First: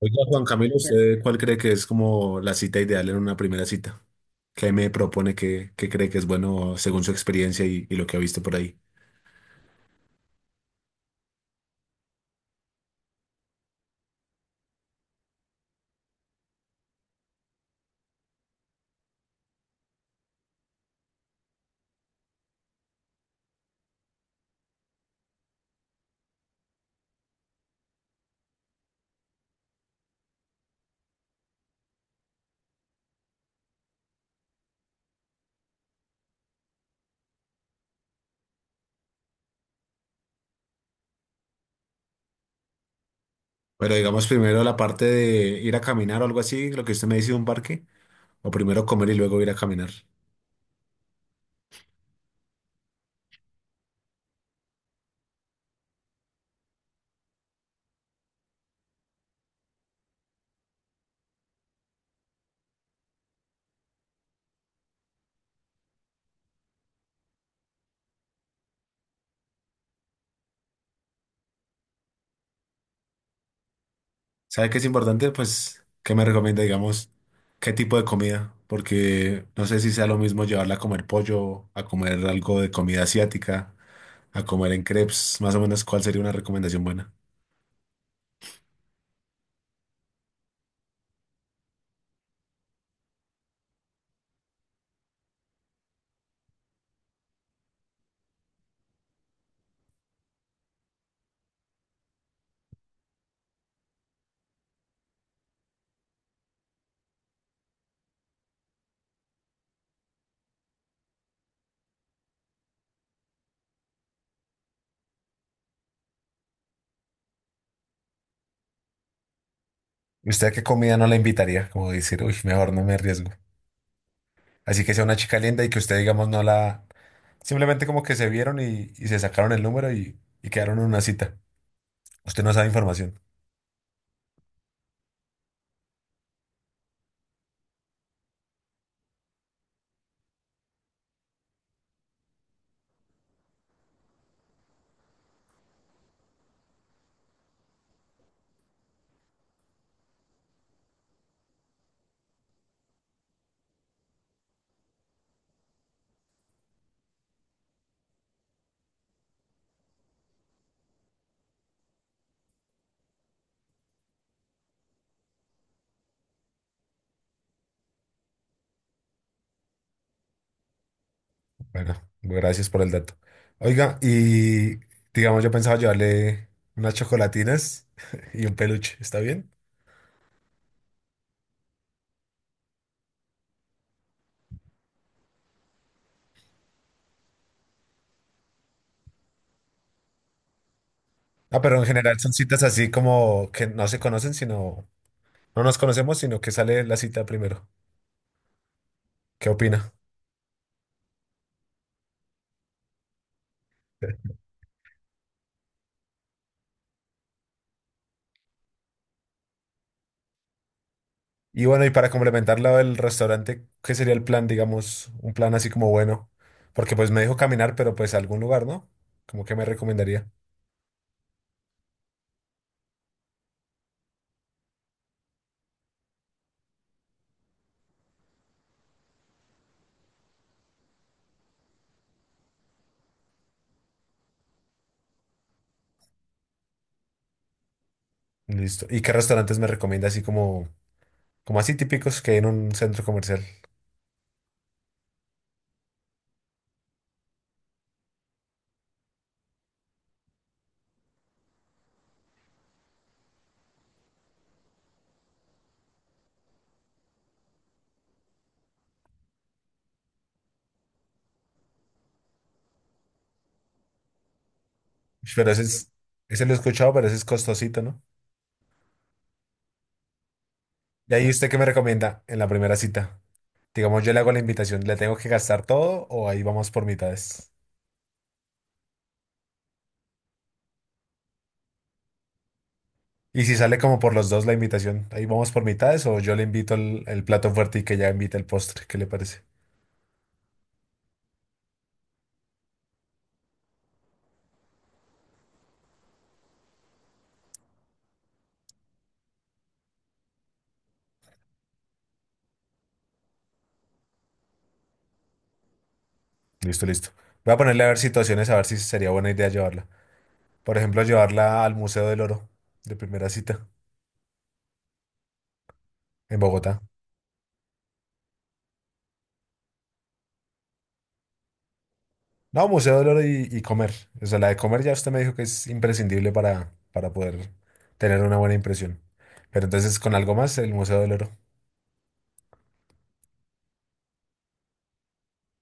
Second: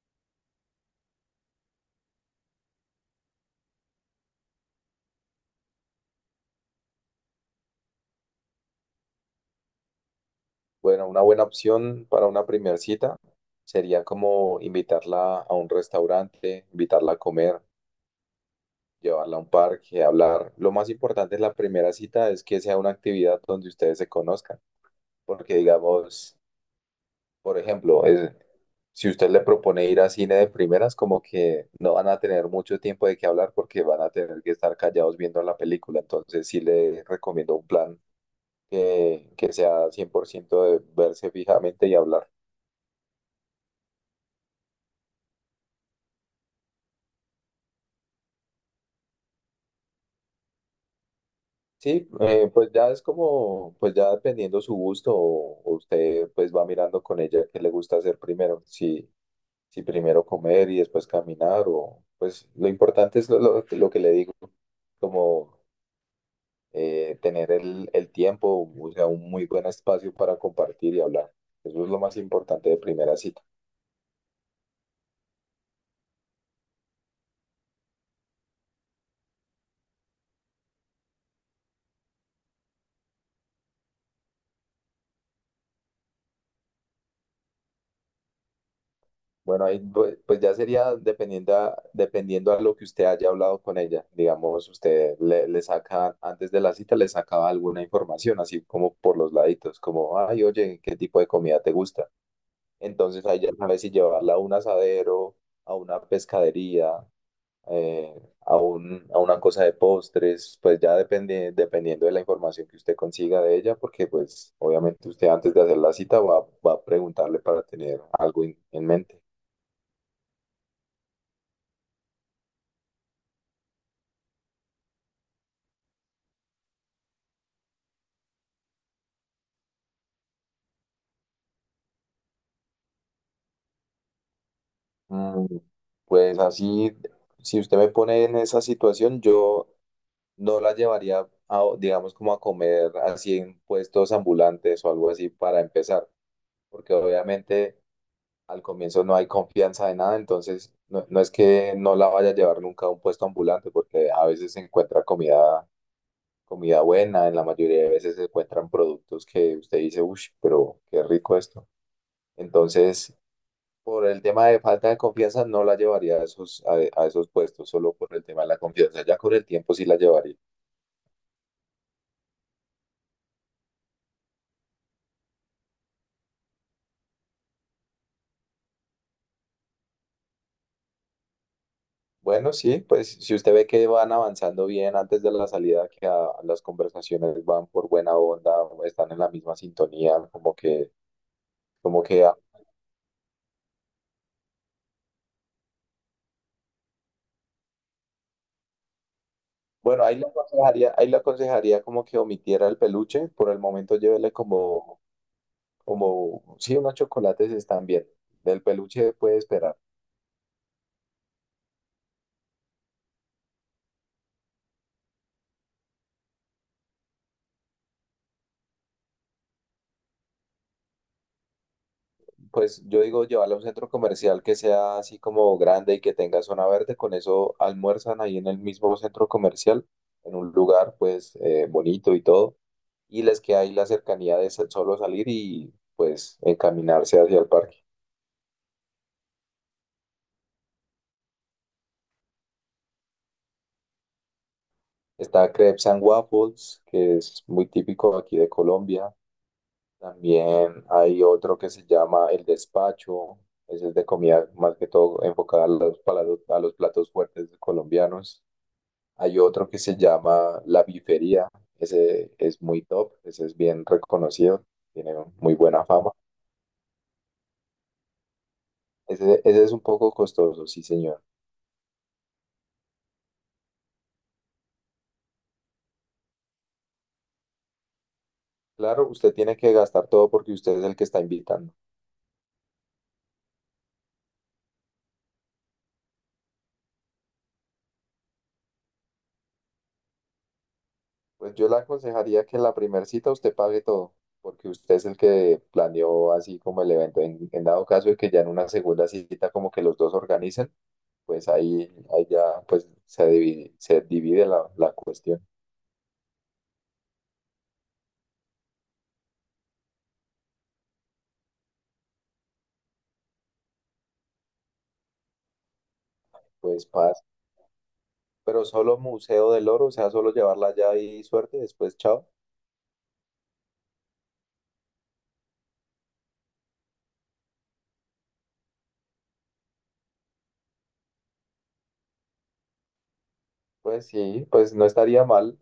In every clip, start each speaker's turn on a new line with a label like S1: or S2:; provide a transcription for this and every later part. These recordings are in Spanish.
S1: Oiga, Juan Camilo, ¿usted cuál cree que es como la cita ideal en una primera cita? ¿Qué me propone que cree que es bueno según su experiencia y lo que ha visto por ahí?
S2: Bueno, una buena opción para una primera cita sería como invitarla a un restaurante, invitarla a comer, llevarla a un parque, hablar. Lo más importante en la primera cita es que sea una actividad donde ustedes se conozcan, porque digamos, por ejemplo, si usted le propone ir a cine de primeras, como que no van a tener mucho tiempo de qué hablar porque van a tener que estar callados viendo la película. Entonces sí le recomiendo un plan que sea 100% de verse fijamente y hablar.
S1: Pero digamos primero la parte de ir a caminar o algo así, lo que usted me dice de un parque, o primero comer y luego ir a caminar.
S2: Sí, pues ya es como, pues ya dependiendo su gusto, o usted pues va mirando con ella qué le gusta hacer primero, si, si primero comer y después caminar, o pues lo importante es lo que le digo, como tener el tiempo, o sea, un muy buen espacio para compartir y hablar. Eso es lo más importante de primera cita.
S1: ¿Sabe qué es importante? Pues, ¿qué me recomienda, digamos, qué tipo de comida? Porque no sé si sea lo mismo llevarla a comer pollo, a comer algo de comida asiática, a comer en crepes, más o menos, ¿cuál sería una recomendación buena?
S2: Bueno, ahí pues ya sería dependiendo a lo que usted haya hablado con ella. Digamos, usted le saca, antes de la cita, le sacaba alguna información, así como por los laditos, como, ay, oye, ¿qué tipo de comida te gusta? Entonces ahí ya sabe si llevarla a un asadero, a una pescadería, eh, a a una cosa de postres, pues ya depende, dependiendo de la información que usted consiga de ella, porque pues obviamente usted antes de hacer la cita va a preguntarle para tener algo en mente.
S1: ¿Y usted a qué comida no la invitaría? Como decir, uy, mejor no me arriesgo. Así que sea una chica linda y que usted, digamos, no la... Simplemente como que se vieron y se sacaron el número y quedaron en una cita. Usted no sabe información.
S2: Mm, Pues así, si usted me pone en esa situación, yo no la llevaría a, digamos, como a comer así en puestos ambulantes o algo así para empezar, porque obviamente al comienzo no hay confianza de nada, entonces no, no es que no la vaya a llevar nunca a un puesto ambulante, porque a veces se encuentra comida, comida buena, en la mayoría de veces se encuentran productos que usted dice, uff, pero qué rico esto. Entonces por el tema de falta de confianza no la llevaría a esos, a esos puestos, solo por el tema de la confianza. Ya con el tiempo sí la llevaría.
S1: Bueno, gracias por el dato. Oiga, y digamos, yo pensaba llevarle unas chocolatinas y un peluche, ¿está bien?
S2: Bueno, sí, pues si usted ve que van avanzando bien antes de la salida, que las conversaciones van por buena onda, están en la misma sintonía,
S1: Ah, pero en
S2: como
S1: general
S2: que,
S1: son
S2: ah,
S1: citas así como que no se conocen, sino... No nos conocemos, sino que sale la cita primero. ¿Qué opina?
S2: bueno, ahí le aconsejaría como que omitiera el peluche, por el momento llévele sí, unos chocolates están bien, del peluche puede esperar.
S1: Y bueno, y para complementarlo del restaurante, ¿qué sería el plan, digamos, un plan así como bueno? Porque pues me dijo caminar, pero pues a algún lugar, ¿no? Como que me recomendaría.
S2: Pues yo digo llevarla a un centro comercial que sea así como grande y que tenga zona verde, con eso almuerzan ahí en el mismo centro comercial, en un lugar pues bonito y todo, y les queda ahí la cercanía de solo salir y pues encaminarse hacia el parque.
S1: Listo. ¿Y qué restaurantes me recomienda así como, como así típicos que hay en un centro comercial?
S2: Está Crepes and Waffles, que es muy típico aquí de Colombia. También hay otro que se llama El Despacho, ese es de comida más que todo enfocada a a los platos fuertes colombianos. Hay otro que se llama La Bifería. Ese es muy top, ese es bien reconocido, tiene
S1: Ush, pero
S2: muy
S1: ese
S2: buena
S1: es,
S2: fama.
S1: ese lo he escuchado, pero ese es costosito, ¿no?
S2: Ese es un poco costoso, sí,
S1: Y
S2: señor.
S1: ahí usted qué me recomienda en la primera cita. Digamos, yo le hago la invitación, ¿le tengo que gastar todo o ahí vamos por mitades?
S2: Claro, usted tiene que gastar todo porque usted es el que está invitando.
S1: Y si sale como por los dos la invitación, ahí vamos por mitades o yo le invito el plato fuerte y que ya invita el postre, ¿qué le parece?
S2: Pues yo le aconsejaría que en la primera cita usted pague todo, porque usted es el que planeó así como el evento. En dado caso de que ya en una segunda cita como que los dos organicen, pues ahí ya pues se divide la cuestión.
S1: Listo, listo. Voy a ponerle a ver situaciones, a ver si sería buena idea llevarla. Por ejemplo, llevarla al Museo del Oro de primera cita en Bogotá.
S2: Pues paz. Pero solo Museo del Oro, o sea, solo llevarla allá y suerte, después chao.
S1: No, Museo del Oro y comer. O sea, la de comer ya usted me dijo que es imprescindible para poder tener una buena impresión. Pero entonces con algo más, el Museo del Oro.
S2: Pues sí, pues no estaría mal,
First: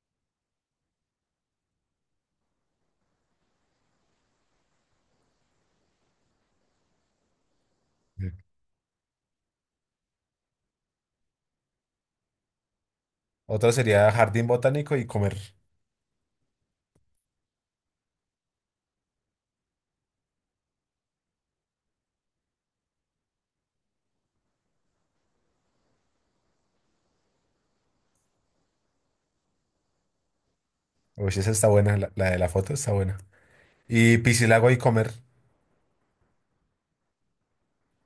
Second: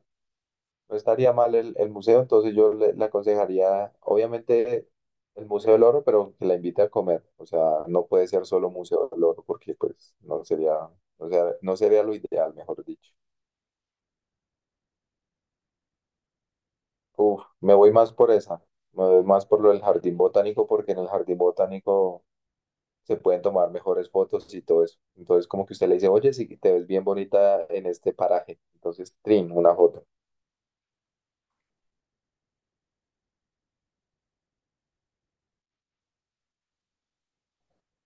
S2: no estaría mal el museo, entonces yo le aconsejaría, obviamente, el Museo del Oro, pero que la invite a comer, o sea, no puede
S1: Mm.
S2: ser solo Museo del Oro, porque pues no sería, o sea, no sería lo ideal, mejor dicho.
S1: Otra sería jardín botánico y comer.
S2: Uf, me voy más por esa, me voy más por lo del jardín botánico, porque en el jardín botánico se pueden tomar mejores fotos y todo eso. Entonces, como que usted le dice, oye, sí, te ves bien bonita en este paraje. Entonces, trin, una foto.
S1: Uy, esa está buena, la de la foto está buena. Y piscilago y comer.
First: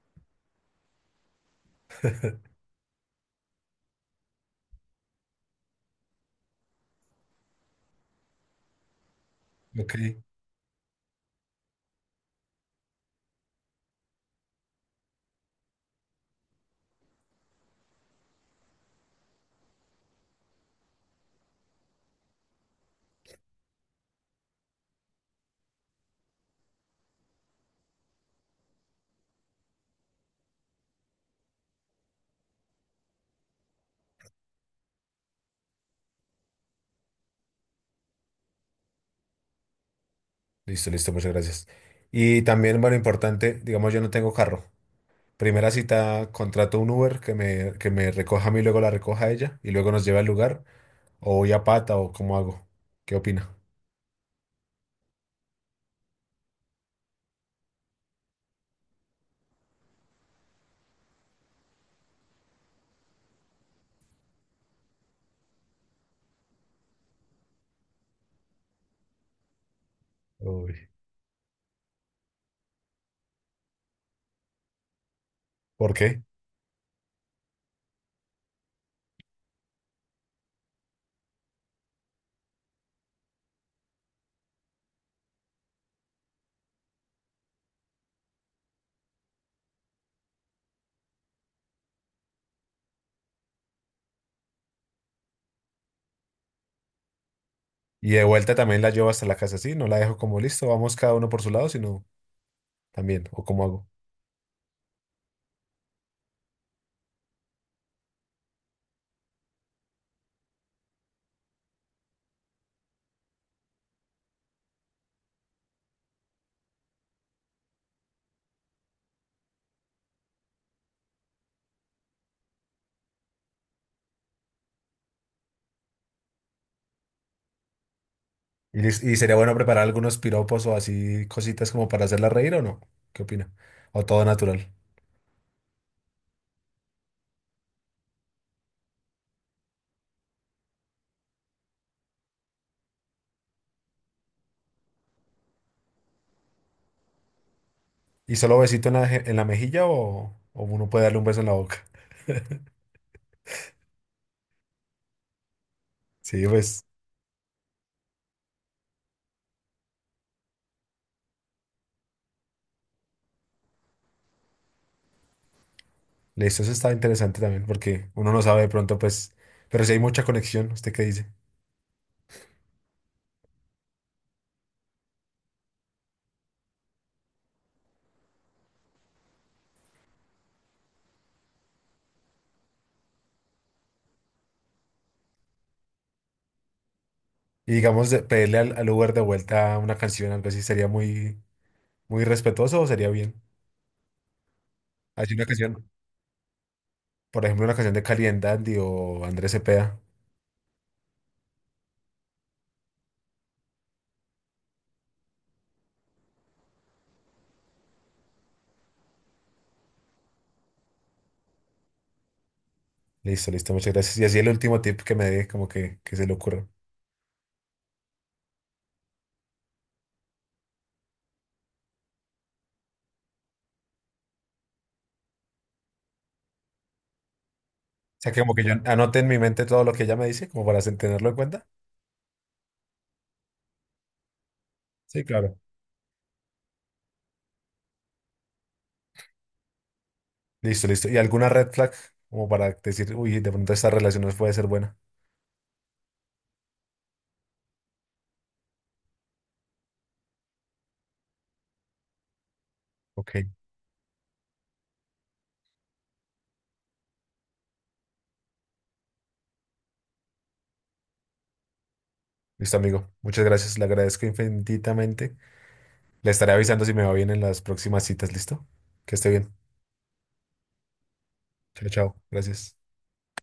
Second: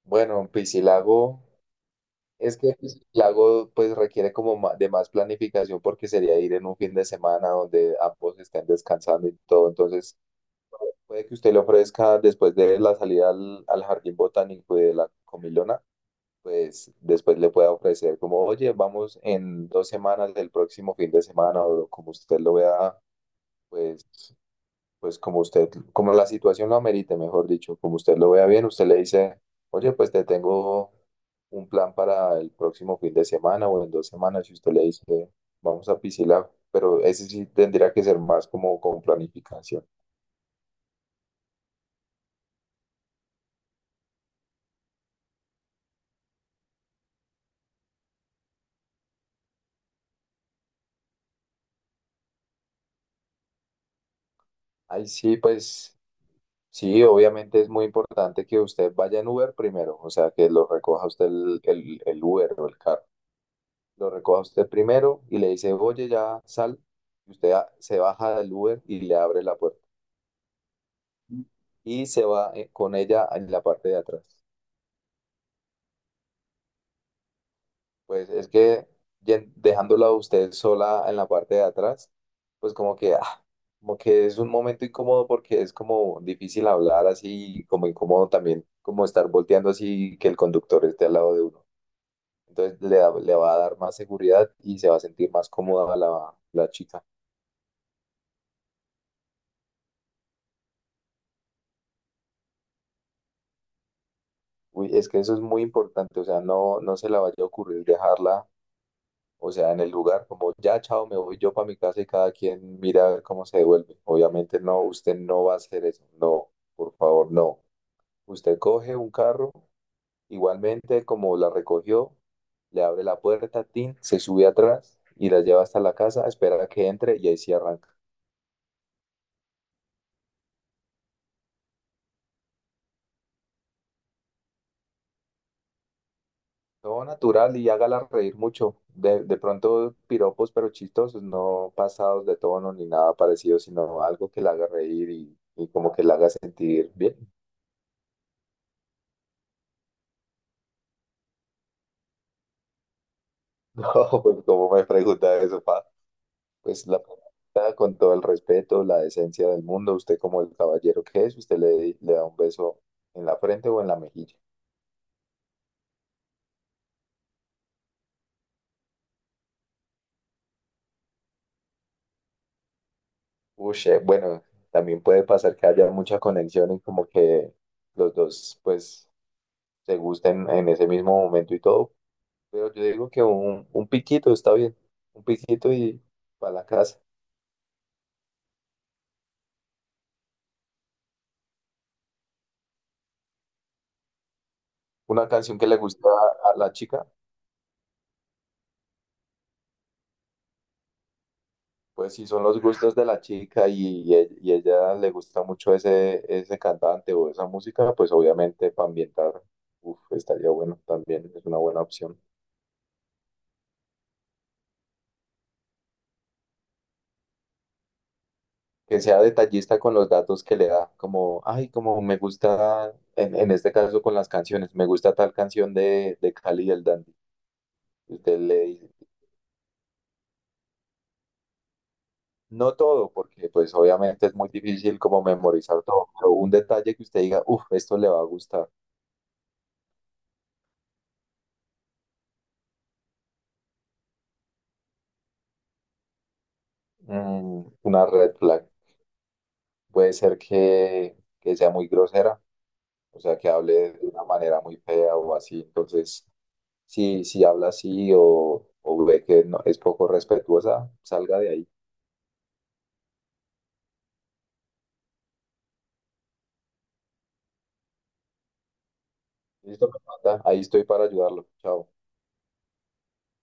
S2: Bueno, Piscilago, es que Piscilago pues requiere como de más planificación porque sería ir en un fin de semana donde ambos estén descansando y todo.
S1: Ok.
S2: Entonces, puede que usted le ofrezca después de la salida al jardín botánico y de la comilona, pues después le pueda ofrecer como, oye, vamos en dos semanas del próximo fin de semana o como usted lo vea pues pues como usted, como la situación lo amerite, mejor dicho, como usted lo vea bien, usted le dice, oye, pues te tengo un plan para el próximo fin de semana o en dos semanas, y usted le dice, vamos a Piscilab, pero ese sí tendría que ser más como con planificación.
S1: Listo, listo, muchas gracias. Y también, bueno, importante, digamos, yo no tengo carro. Primera cita, contrato un Uber que me recoja a mí, luego la recoja a ella y luego nos lleve al lugar. O voy a pata o cómo hago. ¿Qué opina?
S2: Ay sí, pues sí, obviamente es muy importante que usted vaya en Uber primero, o sea, que lo recoja usted el Uber o el carro, lo recoja usted primero y le dice, oye, ya sal, y usted se baja del Uber y le abre la puerta
S1: Uy.
S2: y se va con ella en la parte de atrás.
S1: ¿Por qué?
S2: Pues es que dejándola a usted sola en la parte de atrás, pues como que es un momento incómodo porque es como difícil hablar así, como incómodo también, como estar volteando así que el conductor esté al lado de uno. Entonces le va a dar más seguridad y se va a sentir más cómoda la chica.
S1: Y de vuelta también la llevo hasta la casa, ¿sí? No la dejo como listo, vamos cada uno por su lado, sino también, o cómo hago.
S2: Uy, es que eso es muy importante, o sea, no, no se le vaya a ocurrir dejarla. O sea, en el lugar, como ya, chao, me voy yo para mi casa y cada quien mira a ver cómo se devuelve. Obviamente no, usted no va a hacer eso. No, por favor, no. Usted coge un carro, igualmente como la recogió, le abre la puerta, tin, se sube atrás y la lleva hasta la casa, espera a que entre y ahí sí arranca.
S1: Y, y sería bueno preparar algunos piropos o así cositas como para hacerla reír o no. ¿Qué opina? O todo natural.
S2: Todo natural y hágala reír mucho. De pronto piropos, pero chistosos, no pasados de tono ni nada parecido, sino algo que la haga reír y como que la haga sentir bien.
S1: ¿Y solo besito en la, en la mejilla o uno puede darle un beso en la boca?
S2: No, pues como me pregunta eso, pa,
S1: Sí, pues.
S2: pues la pregunta con todo el respeto, la decencia del mundo, usted como el caballero que es, usted le da un beso en la frente o en la mejilla.
S1: Listo, eso está interesante también porque uno no sabe de pronto, pues, pero si hay mucha conexión, ¿usted qué dice?
S2: Uy, bueno, también puede pasar que haya mucha conexión y como que los dos pues se gusten en ese mismo momento y todo, pero yo digo que un piquito está bien, un piquito y para la casa.
S1: Y digamos, pedirle al Uber de vuelta una canción, algo así, ¿sería muy, muy respetuoso o sería bien?
S2: Una
S1: Así una
S2: canción que le
S1: canción,
S2: gusta a la chica.
S1: por ejemplo, una canción de Cali and Dandy o Andrés Cepeda.
S2: Pues si son los gustos de la chica y y ella le gusta mucho ese, ese cantante o esa música, pues obviamente para ambientar, uf, estaría bueno también, es una buena opción.
S1: Listo, listo, muchas gracias. Y así el último tip que me dé, como que se le ocurra. O
S2: Que sea detallista con los datos que le da, como, ay, como me gusta, en este caso con las canciones, me gusta tal canción de Cali y el Dandy. Y
S1: sea,
S2: usted
S1: que como
S2: le
S1: que yo
S2: dice,
S1: anote en mi mente todo lo que ella me dice, como para tenerlo en cuenta.
S2: no todo, porque pues obviamente es muy difícil como
S1: Sí, claro.
S2: memorizar todo, pero un detalle que usted diga, uff, esto le va a gustar.
S1: Listo, listo. ¿Y alguna red flag? Como para decir, uy, de pronto esta relación no puede ser buena.
S2: Una red flag. Puede ser que sea muy grosera, o
S1: Ok.
S2: sea, que hable de una manera muy fea o así. Entonces, si habla así o ve que no, es poco respetuosa, salga de ahí.
S1: Listo, amigo. Muchas gracias. Le agradezco infinitamente. Le estaré avisando si me va bien en las próximas citas. ¿Listo? Que esté bien.
S2: Listo, me manda. Ahí estoy para ayudarlo.
S1: Chao,
S2: Chao.
S1: chao. Gracias.